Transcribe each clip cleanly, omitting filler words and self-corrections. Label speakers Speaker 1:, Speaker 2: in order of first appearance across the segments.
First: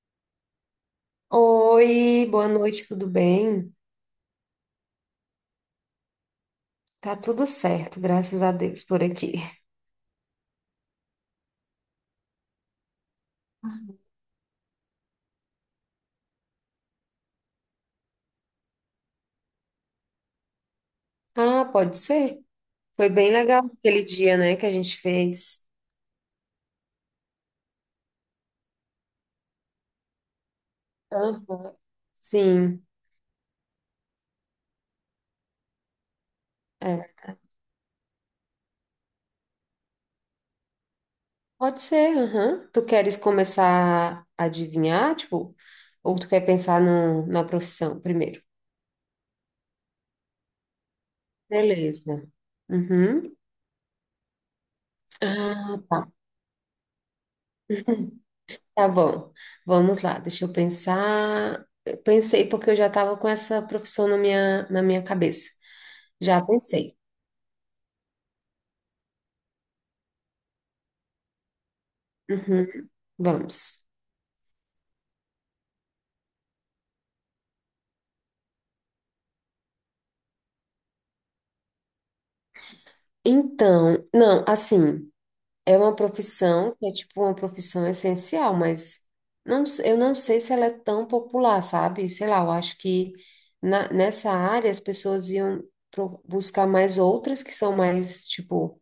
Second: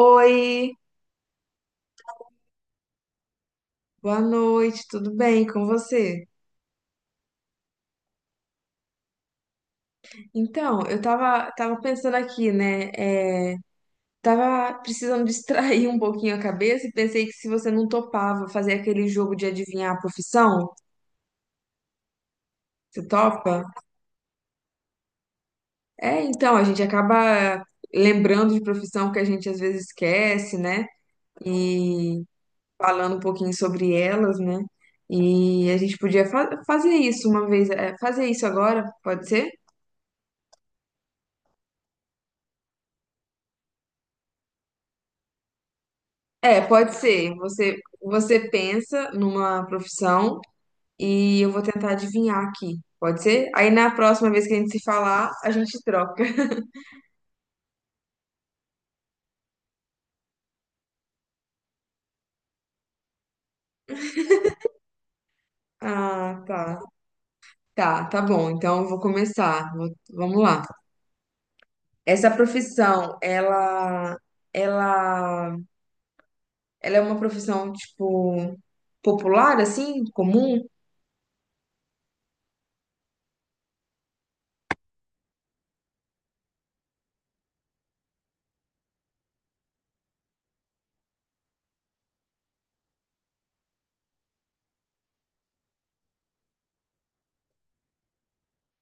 Speaker 1: Oi,
Speaker 2: Oi, boa noite, tudo bem?
Speaker 1: boa noite, tudo bem com você?
Speaker 2: Tá tudo certo, graças a Deus por aqui.
Speaker 1: Então, eu tava pensando aqui, né? Tava precisando distrair um pouquinho a cabeça e pensei que se você não topava fazer aquele jogo de adivinhar a profissão,
Speaker 2: Ah, pode ser?
Speaker 1: você
Speaker 2: Foi bem
Speaker 1: topa?
Speaker 2: legal aquele dia, né, que a gente fez.
Speaker 1: É, então, a gente acaba lembrando de profissão que a gente às vezes esquece, né?
Speaker 2: Aham.
Speaker 1: E
Speaker 2: Sim,
Speaker 1: falando um pouquinho sobre elas, né? E a gente podia fazer isso
Speaker 2: é.
Speaker 1: uma vez, é, fazer isso agora, pode ser?
Speaker 2: Pode ser, aham. Tu queres começar a adivinhar, tipo, ou tu quer
Speaker 1: É,
Speaker 2: pensar
Speaker 1: pode
Speaker 2: no,
Speaker 1: ser.
Speaker 2: na
Speaker 1: Você,
Speaker 2: profissão primeiro?
Speaker 1: você pensa numa profissão e eu vou tentar
Speaker 2: Beleza.
Speaker 1: adivinhar aqui. Pode
Speaker 2: Uhum.
Speaker 1: ser? Aí na próxima vez que a gente se falar, a
Speaker 2: Ah,
Speaker 1: gente
Speaker 2: tá.
Speaker 1: troca.
Speaker 2: Tá bom. Vamos lá, deixa eu pensar. Eu pensei porque eu já estava com essa profissão na minha cabeça. Já
Speaker 1: Ah, tá.
Speaker 2: pensei.
Speaker 1: Tá, tá bom. Então eu vou começar. Vamos lá. Essa
Speaker 2: Uhum.
Speaker 1: profissão,
Speaker 2: Vamos.
Speaker 1: ela, ela é uma profissão, tipo, popular, assim, comum?
Speaker 2: Então, não, assim, é uma profissão que é tipo uma profissão essencial, mas não, eu não sei se ela é tão popular, sabe? Sei lá, eu acho que nessa área as pessoas iam buscar mais outras que são mais, tipo,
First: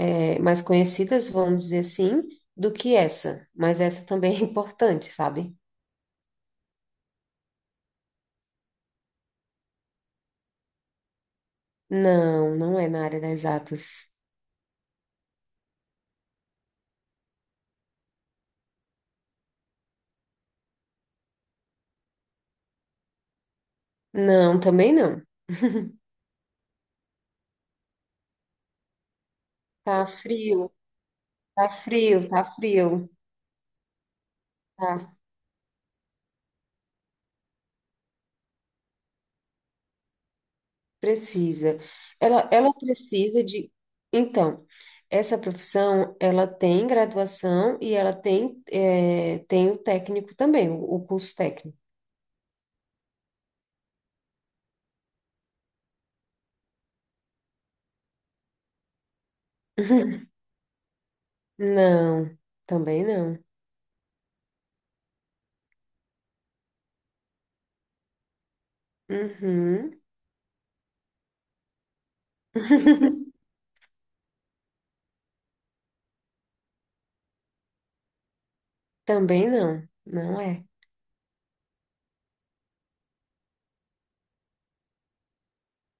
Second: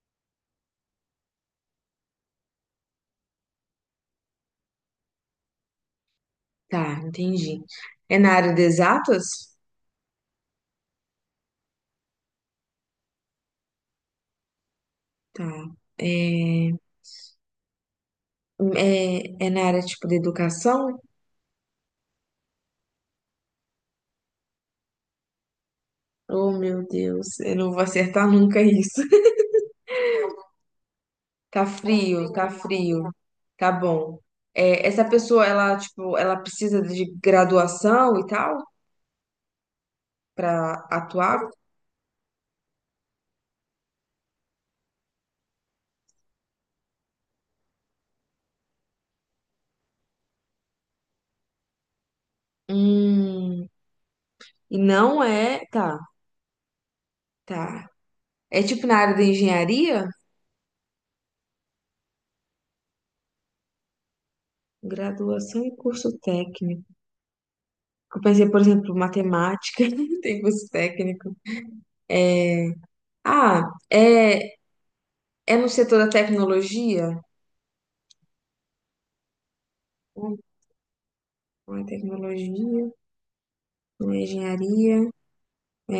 Speaker 2: mais conhecidas, vamos dizer assim, do que essa. Mas essa também é importante, sabe?
Speaker 1: Tá, entendi. É na área de exatas?
Speaker 2: Não, não é na área das exatas.
Speaker 1: Tá. É, é na área, tipo, de educação?
Speaker 2: Não, também não.
Speaker 1: Oh, meu Deus, eu não vou acertar nunca isso.
Speaker 2: Tá frio.
Speaker 1: Tá
Speaker 2: Tá frio,
Speaker 1: frio,
Speaker 2: tá
Speaker 1: tá
Speaker 2: frio,
Speaker 1: frio. Tá bom. É, essa
Speaker 2: tá.
Speaker 1: pessoa, ela, tipo, ela precisa de graduação e tal pra atuar?
Speaker 2: Precisa. Ela precisa de. Então, essa profissão, ela tem graduação e ela tem, tem o técnico também, o curso técnico.
Speaker 1: Hum, e não é. Tá, tá. É tipo na área da engenharia?
Speaker 2: Não, também não.
Speaker 1: Graduação e curso técnico. Eu pensei, por exemplo, matemática,
Speaker 2: Uhum.
Speaker 1: tem curso técnico. É, ah, é, é no setor da tecnologia?
Speaker 2: Também não,
Speaker 1: Hum,
Speaker 2: não é.
Speaker 1: Não é tecnologia, não é engenharia. É,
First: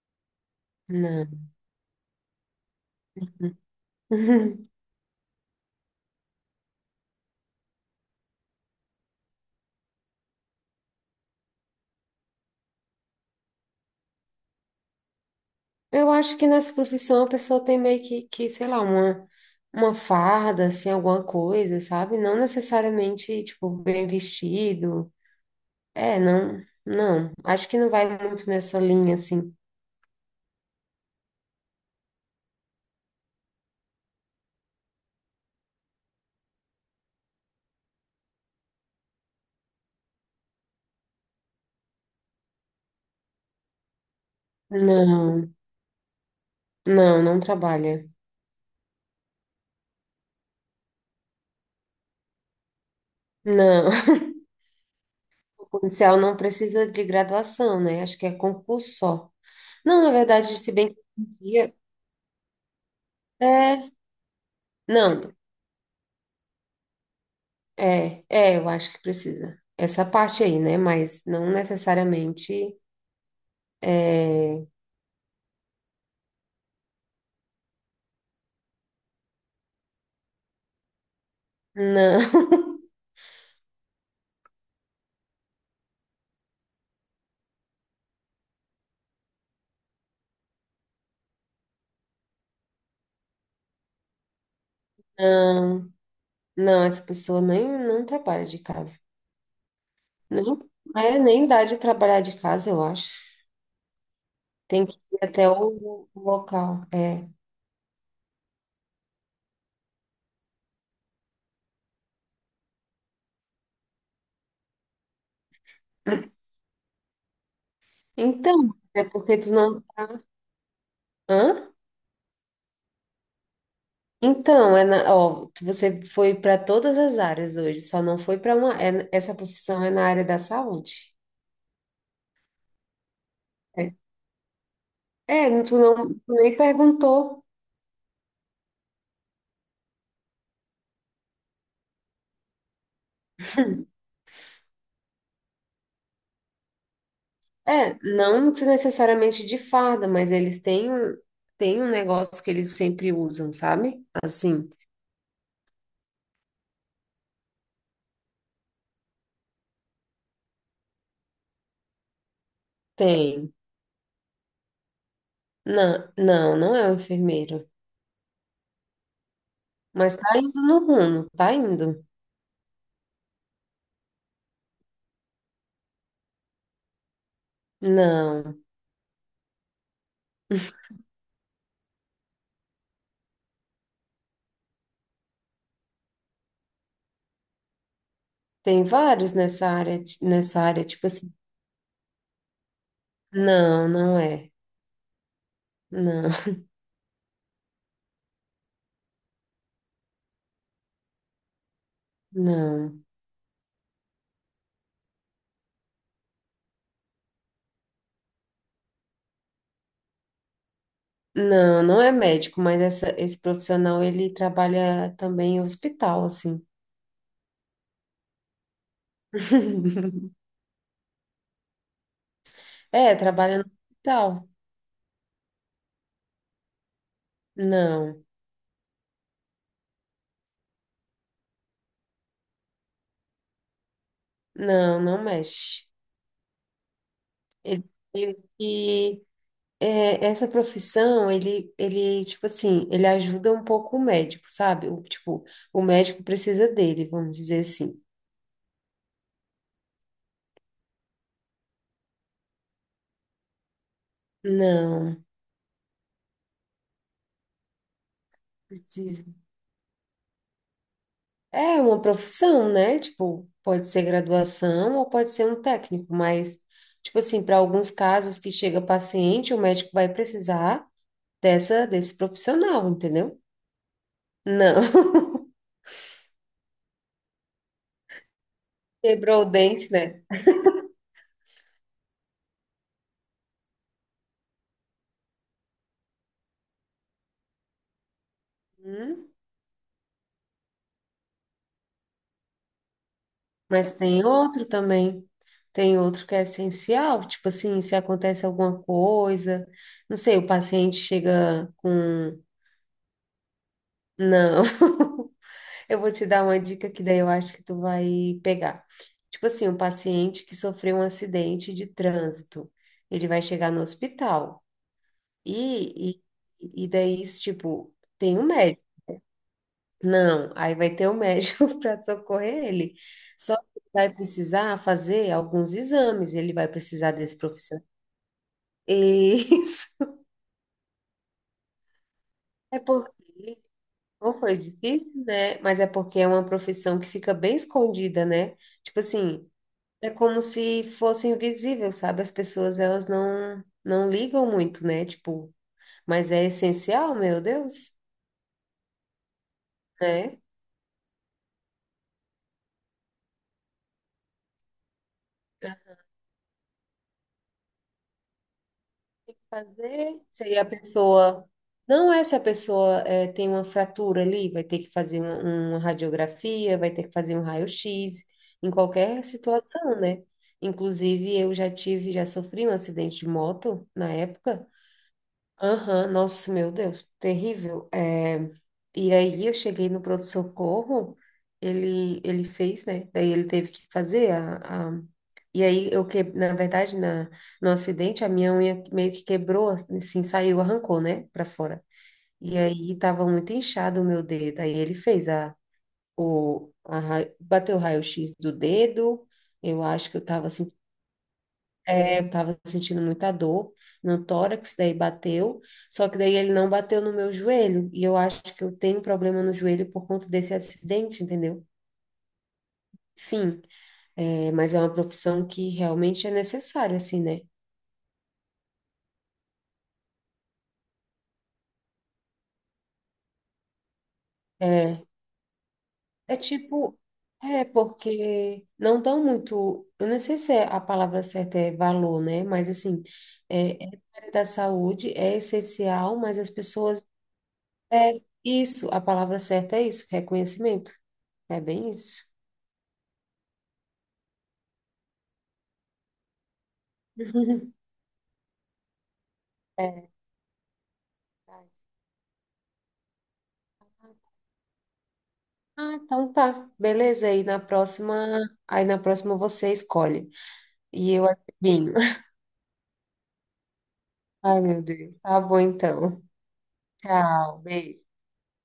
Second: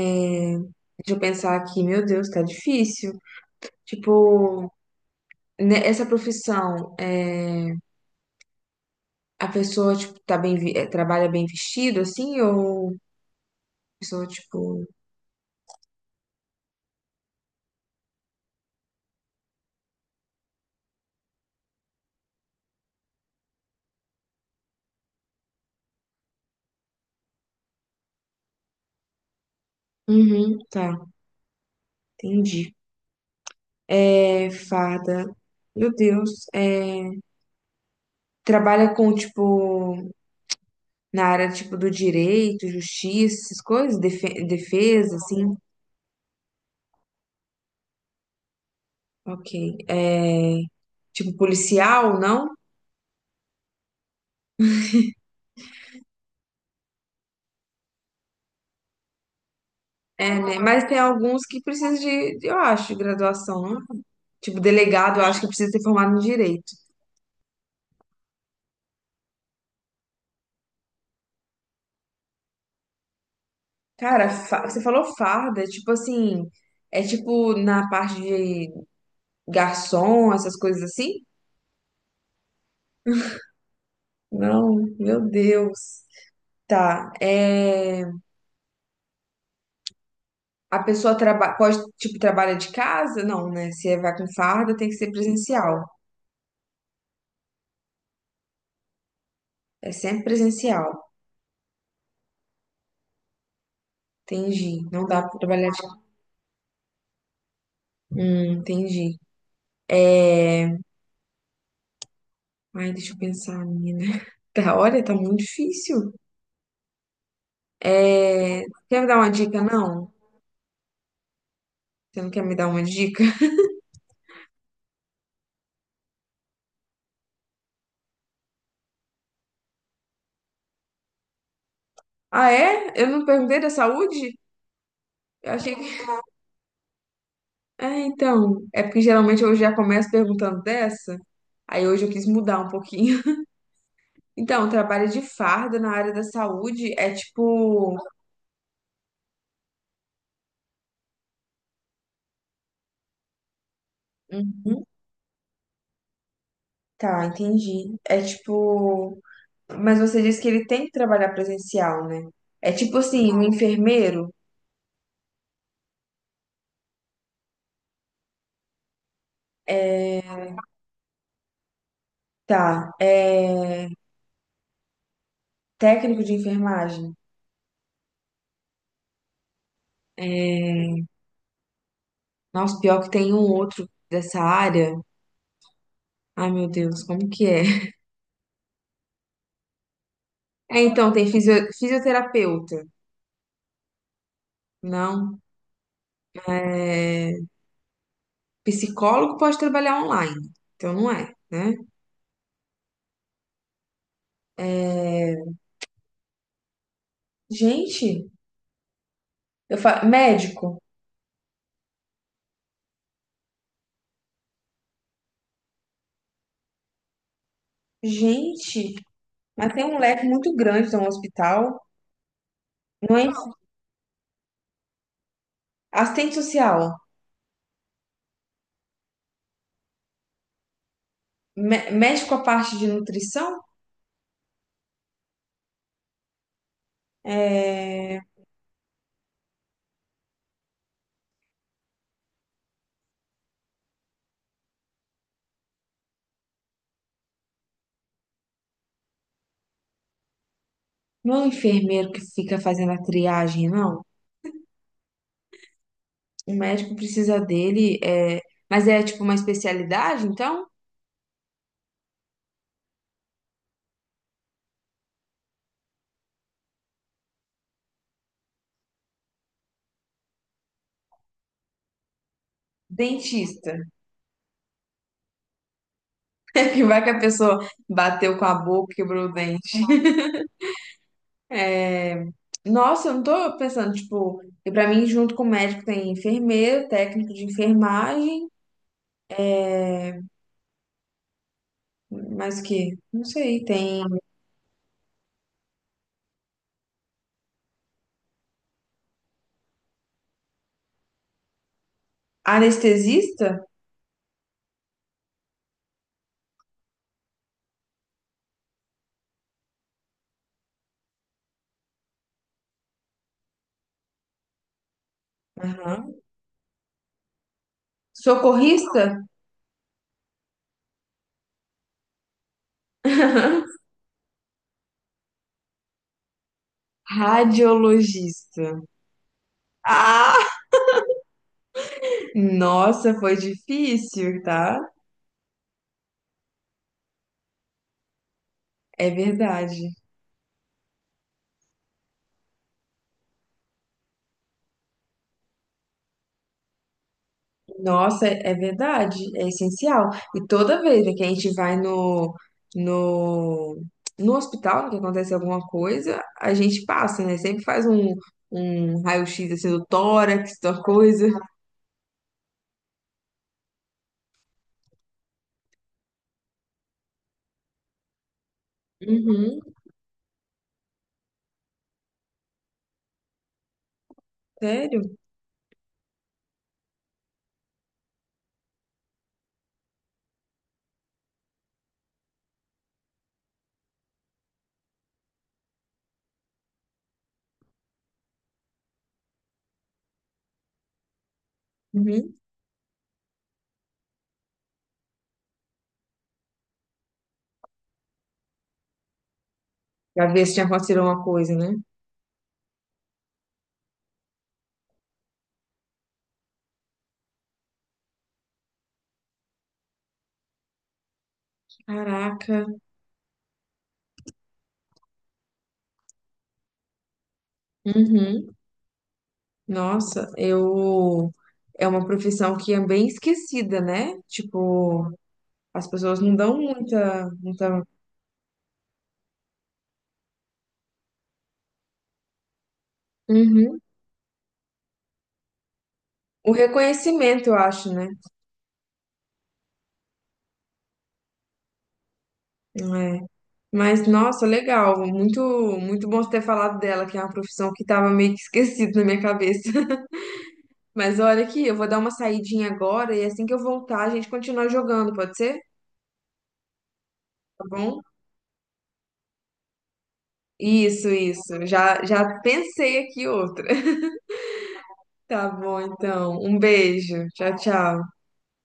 Speaker 1: deixa eu
Speaker 2: Não.
Speaker 1: pensar aqui, meu Deus, tá difícil. Tipo, né, essa profissão, é, a pessoa, tipo, tá bem, trabalha bem vestido, assim, ou a pessoa, tipo...
Speaker 2: Eu acho que nessa profissão a pessoa tem meio que sei lá, uma farda, assim, alguma coisa, sabe? Não necessariamente, tipo, bem vestido. É, não, não. Acho que não vai muito nessa linha, assim.
Speaker 1: Uhum, tá, entendi. É, farda, meu Deus, é, trabalha com, tipo, na área, tipo, do direito, justiça, essas coisas, defesa,
Speaker 2: Não,
Speaker 1: assim,
Speaker 2: não, não trabalha.
Speaker 1: ok. É, tipo, policial, não?
Speaker 2: Não. O policial não precisa de graduação, né? Acho que é concurso só. Não, na
Speaker 1: É, né?
Speaker 2: verdade, se
Speaker 1: Mas
Speaker 2: bem
Speaker 1: tem
Speaker 2: que hoje
Speaker 1: alguns
Speaker 2: em
Speaker 1: que
Speaker 2: dia-
Speaker 1: precisam eu acho, de graduação, não?
Speaker 2: é,
Speaker 1: Tipo, delegado, eu
Speaker 2: não,
Speaker 1: acho que precisa ser formado em direito.
Speaker 2: eu acho que precisa. Essa parte aí, né? Mas não necessariamente.
Speaker 1: Cara,
Speaker 2: é,
Speaker 1: você falou farda, tipo assim, é tipo na parte de garçom, essas coisas assim?
Speaker 2: Não,
Speaker 1: Não, meu Deus. Tá, é... A pessoa traba... pode, tipo, trabalha de casa? Não, né? Se é, vai com farda, tem que ser presencial.
Speaker 2: não, não, essa pessoa nem não trabalha de casa.
Speaker 1: É sempre
Speaker 2: Nem,
Speaker 1: presencial.
Speaker 2: nem dá de trabalhar de casa, eu acho.
Speaker 1: Entendi.
Speaker 2: Tem que
Speaker 1: Não
Speaker 2: ir
Speaker 1: dá pra
Speaker 2: até
Speaker 1: trabalhar de...
Speaker 2: o local. É.
Speaker 1: Entendi. É... Ai, deixa eu pensar, menina. Tá, olha, tá muito difícil. É...
Speaker 2: Então,
Speaker 1: Quer
Speaker 2: é
Speaker 1: me dar uma
Speaker 2: porque tu
Speaker 1: dica,
Speaker 2: não
Speaker 1: não?
Speaker 2: tá. Hã?
Speaker 1: Você não quer me dar uma dica?
Speaker 2: Então, ó, você foi para todas as áreas hoje, só não foi para uma. Essa profissão é na área da saúde.
Speaker 1: Ah, é? Eu não perguntei da
Speaker 2: É,
Speaker 1: saúde? Eu
Speaker 2: é,
Speaker 1: achei
Speaker 2: tu não
Speaker 1: que.
Speaker 2: tu nem perguntou.
Speaker 1: Ah, então. É porque geralmente eu já começo perguntando dessa. Aí hoje eu quis mudar um pouquinho. Então, trabalho de farda na área da saúde é
Speaker 2: É,
Speaker 1: tipo.
Speaker 2: não se necessariamente de farda, mas eles têm um negócio que eles sempre usam, sabe? Assim,
Speaker 1: Uhum, tá, entendi. É tipo. Mas você disse que ele tem que trabalhar presencial, né? É tipo assim, um
Speaker 2: tem.
Speaker 1: enfermeiro.
Speaker 2: Não, não, não é um enfermeiro. Mas tá indo no rumo, tá indo.
Speaker 1: Tá. É. Técnico de enfermagem.
Speaker 2: Não,
Speaker 1: Nossa, pior que tem um outro dessa área. Ai, meu Deus, como que é?
Speaker 2: tem vários nessa área, ti- nessa
Speaker 1: É,
Speaker 2: área, tipo
Speaker 1: então, tem
Speaker 2: assim.
Speaker 1: fisioterapeuta.
Speaker 2: Não, não é.
Speaker 1: Não.
Speaker 2: Não,
Speaker 1: É, psicólogo pode trabalhar online. Então, não é, né?
Speaker 2: não.
Speaker 1: É, gente, eu falo... Médico.
Speaker 2: Não, não é médico, mas esse profissional ele trabalha também em hospital, assim.
Speaker 1: Gente, mas tem um leque muito grande no hospital.
Speaker 2: É,
Speaker 1: Não é...
Speaker 2: trabalha no hospital.
Speaker 1: Assistente social.
Speaker 2: Não,
Speaker 1: Médico a parte de nutrição?
Speaker 2: não, não mexe. Ele,
Speaker 1: É...
Speaker 2: ele, e, Essa profissão, tipo assim, ele ajuda um pouco o médico, sabe? Tipo, o médico precisa dele, vamos dizer assim.
Speaker 1: Não é o enfermeiro que fica fazendo a triagem, não?
Speaker 2: Não,
Speaker 1: O médico precisa dele, é... mas é tipo
Speaker 2: precisa.
Speaker 1: uma especialidade, então?
Speaker 2: É uma profissão, né? Tipo, pode ser graduação ou pode ser um técnico, mas, tipo assim, para alguns casos que chega paciente, o médico vai precisar desse profissional, entendeu?
Speaker 1: Dentista.
Speaker 2: Não.
Speaker 1: Que vai que a pessoa bateu com a boca, quebrou o
Speaker 2: Quebrou o
Speaker 1: dente.
Speaker 2: dente, né?
Speaker 1: Nossa, eu não tô pensando, tipo, e pra mim, junto com o médico, tem enfermeiro, técnico de enfermagem,
Speaker 2: Hum,
Speaker 1: mais o quê? Não sei,
Speaker 2: Mas
Speaker 1: tem
Speaker 2: tem outro também. Tem outro que é essencial, tipo assim, se acontece alguma coisa, não sei, o paciente chega com.
Speaker 1: anestesista?
Speaker 2: Não. Eu vou te dar uma dica que daí eu acho que tu vai pegar. Tipo assim, um paciente que sofreu um acidente de trânsito, ele vai chegar no hospital
Speaker 1: Aham.
Speaker 2: e, e daí, tipo, tem um médico.
Speaker 1: Socorrista?
Speaker 2: Não, aí vai ter um médico para socorrer ele. Só que vai precisar fazer alguns exames, ele vai precisar desse profissional.
Speaker 1: Radiologista.
Speaker 2: Isso.
Speaker 1: Ah!
Speaker 2: É porque
Speaker 1: Nossa, foi
Speaker 2: não
Speaker 1: difícil,
Speaker 2: foi
Speaker 1: tá?
Speaker 2: difícil, né? Mas é porque é uma profissão que fica bem escondida, né? Tipo
Speaker 1: É
Speaker 2: assim,
Speaker 1: verdade.
Speaker 2: é como se fosse invisível, sabe? As pessoas, elas não ligam muito, né? Tipo, mas é essencial, meu Deus,
Speaker 1: Nossa, é é verdade, é essencial.
Speaker 2: né?
Speaker 1: E toda vez né, que a gente vai no, no hospital, né, que acontece alguma
Speaker 2: Ela
Speaker 1: coisa, a gente passa, né? Sempre faz um, um
Speaker 2: Tem que
Speaker 1: raio-x assim do
Speaker 2: fazer. Se
Speaker 1: tórax,
Speaker 2: aí a
Speaker 1: da coisa.
Speaker 2: pessoa... Não é se a pessoa tem uma fratura ali, vai ter que fazer uma radiografia, vai ter que fazer um raio-x, em qualquer
Speaker 1: Uhum,
Speaker 2: situação, né? Inclusive, já sofri um acidente de moto na época.
Speaker 1: sério?
Speaker 2: Aham, nossa, meu Deus, terrível. É, e aí eu cheguei no pronto-socorro, ele fez, né? Daí ele teve que fazer. E aí eu que, na verdade, no acidente, a minha unha meio que quebrou, assim, saiu, arrancou, né? Pra fora.
Speaker 1: Uhum.
Speaker 2: E aí tava muito inchado o meu dedo. Aí ele fez a, o, a, ra- bateu o raio-x do dedo. Eu acho que eu
Speaker 1: Pra ver
Speaker 2: tava
Speaker 1: se tinha
Speaker 2: assim.
Speaker 1: acontecido alguma coisa, né?
Speaker 2: Eu tava sentindo muita dor no tórax, daí bateu, só que daí ele não bateu no meu joelho, e eu acho que eu tenho problema no joelho por conta desse acidente, entendeu?
Speaker 1: Caraca.
Speaker 2: Enfim, mas é uma profissão que realmente é necessária, assim, né?
Speaker 1: Uhum. Nossa, eu. É uma profissão que é bem esquecida, né?
Speaker 2: É,
Speaker 1: Tipo, as pessoas não
Speaker 2: é
Speaker 1: dão
Speaker 2: tipo,
Speaker 1: muita,
Speaker 2: é
Speaker 1: muita...
Speaker 2: porque não dão muito, eu não sei se é a palavra certa é valor, né? Mas assim,
Speaker 1: Uhum.
Speaker 2: é da área da saúde, é essencial, mas as
Speaker 1: O
Speaker 2: pessoas,
Speaker 1: reconhecimento, eu acho, né?
Speaker 2: é isso, a palavra certa é isso, reconhecimento, é bem isso.
Speaker 1: É. Mas, nossa, legal. Muito, muito bom você ter falado dela, que é uma profissão que estava meio que esquecida na minha cabeça.
Speaker 2: É.
Speaker 1: Mas olha aqui, eu vou dar uma saidinha agora e assim que eu voltar, a gente continua jogando, pode ser?
Speaker 2: Ah, então tá. Beleza, aí na
Speaker 1: Tá bom?
Speaker 2: próxima, aí na próxima você escolhe.
Speaker 1: Isso,
Speaker 2: E eu
Speaker 1: isso.
Speaker 2: adivinho.
Speaker 1: Já, já pensei aqui outra.
Speaker 2: Ai, meu Deus. Tá
Speaker 1: Tá
Speaker 2: bom
Speaker 1: bom,
Speaker 2: então.
Speaker 1: então. Um beijo. Tchau,
Speaker 2: Tchau, beijo.
Speaker 1: tchau.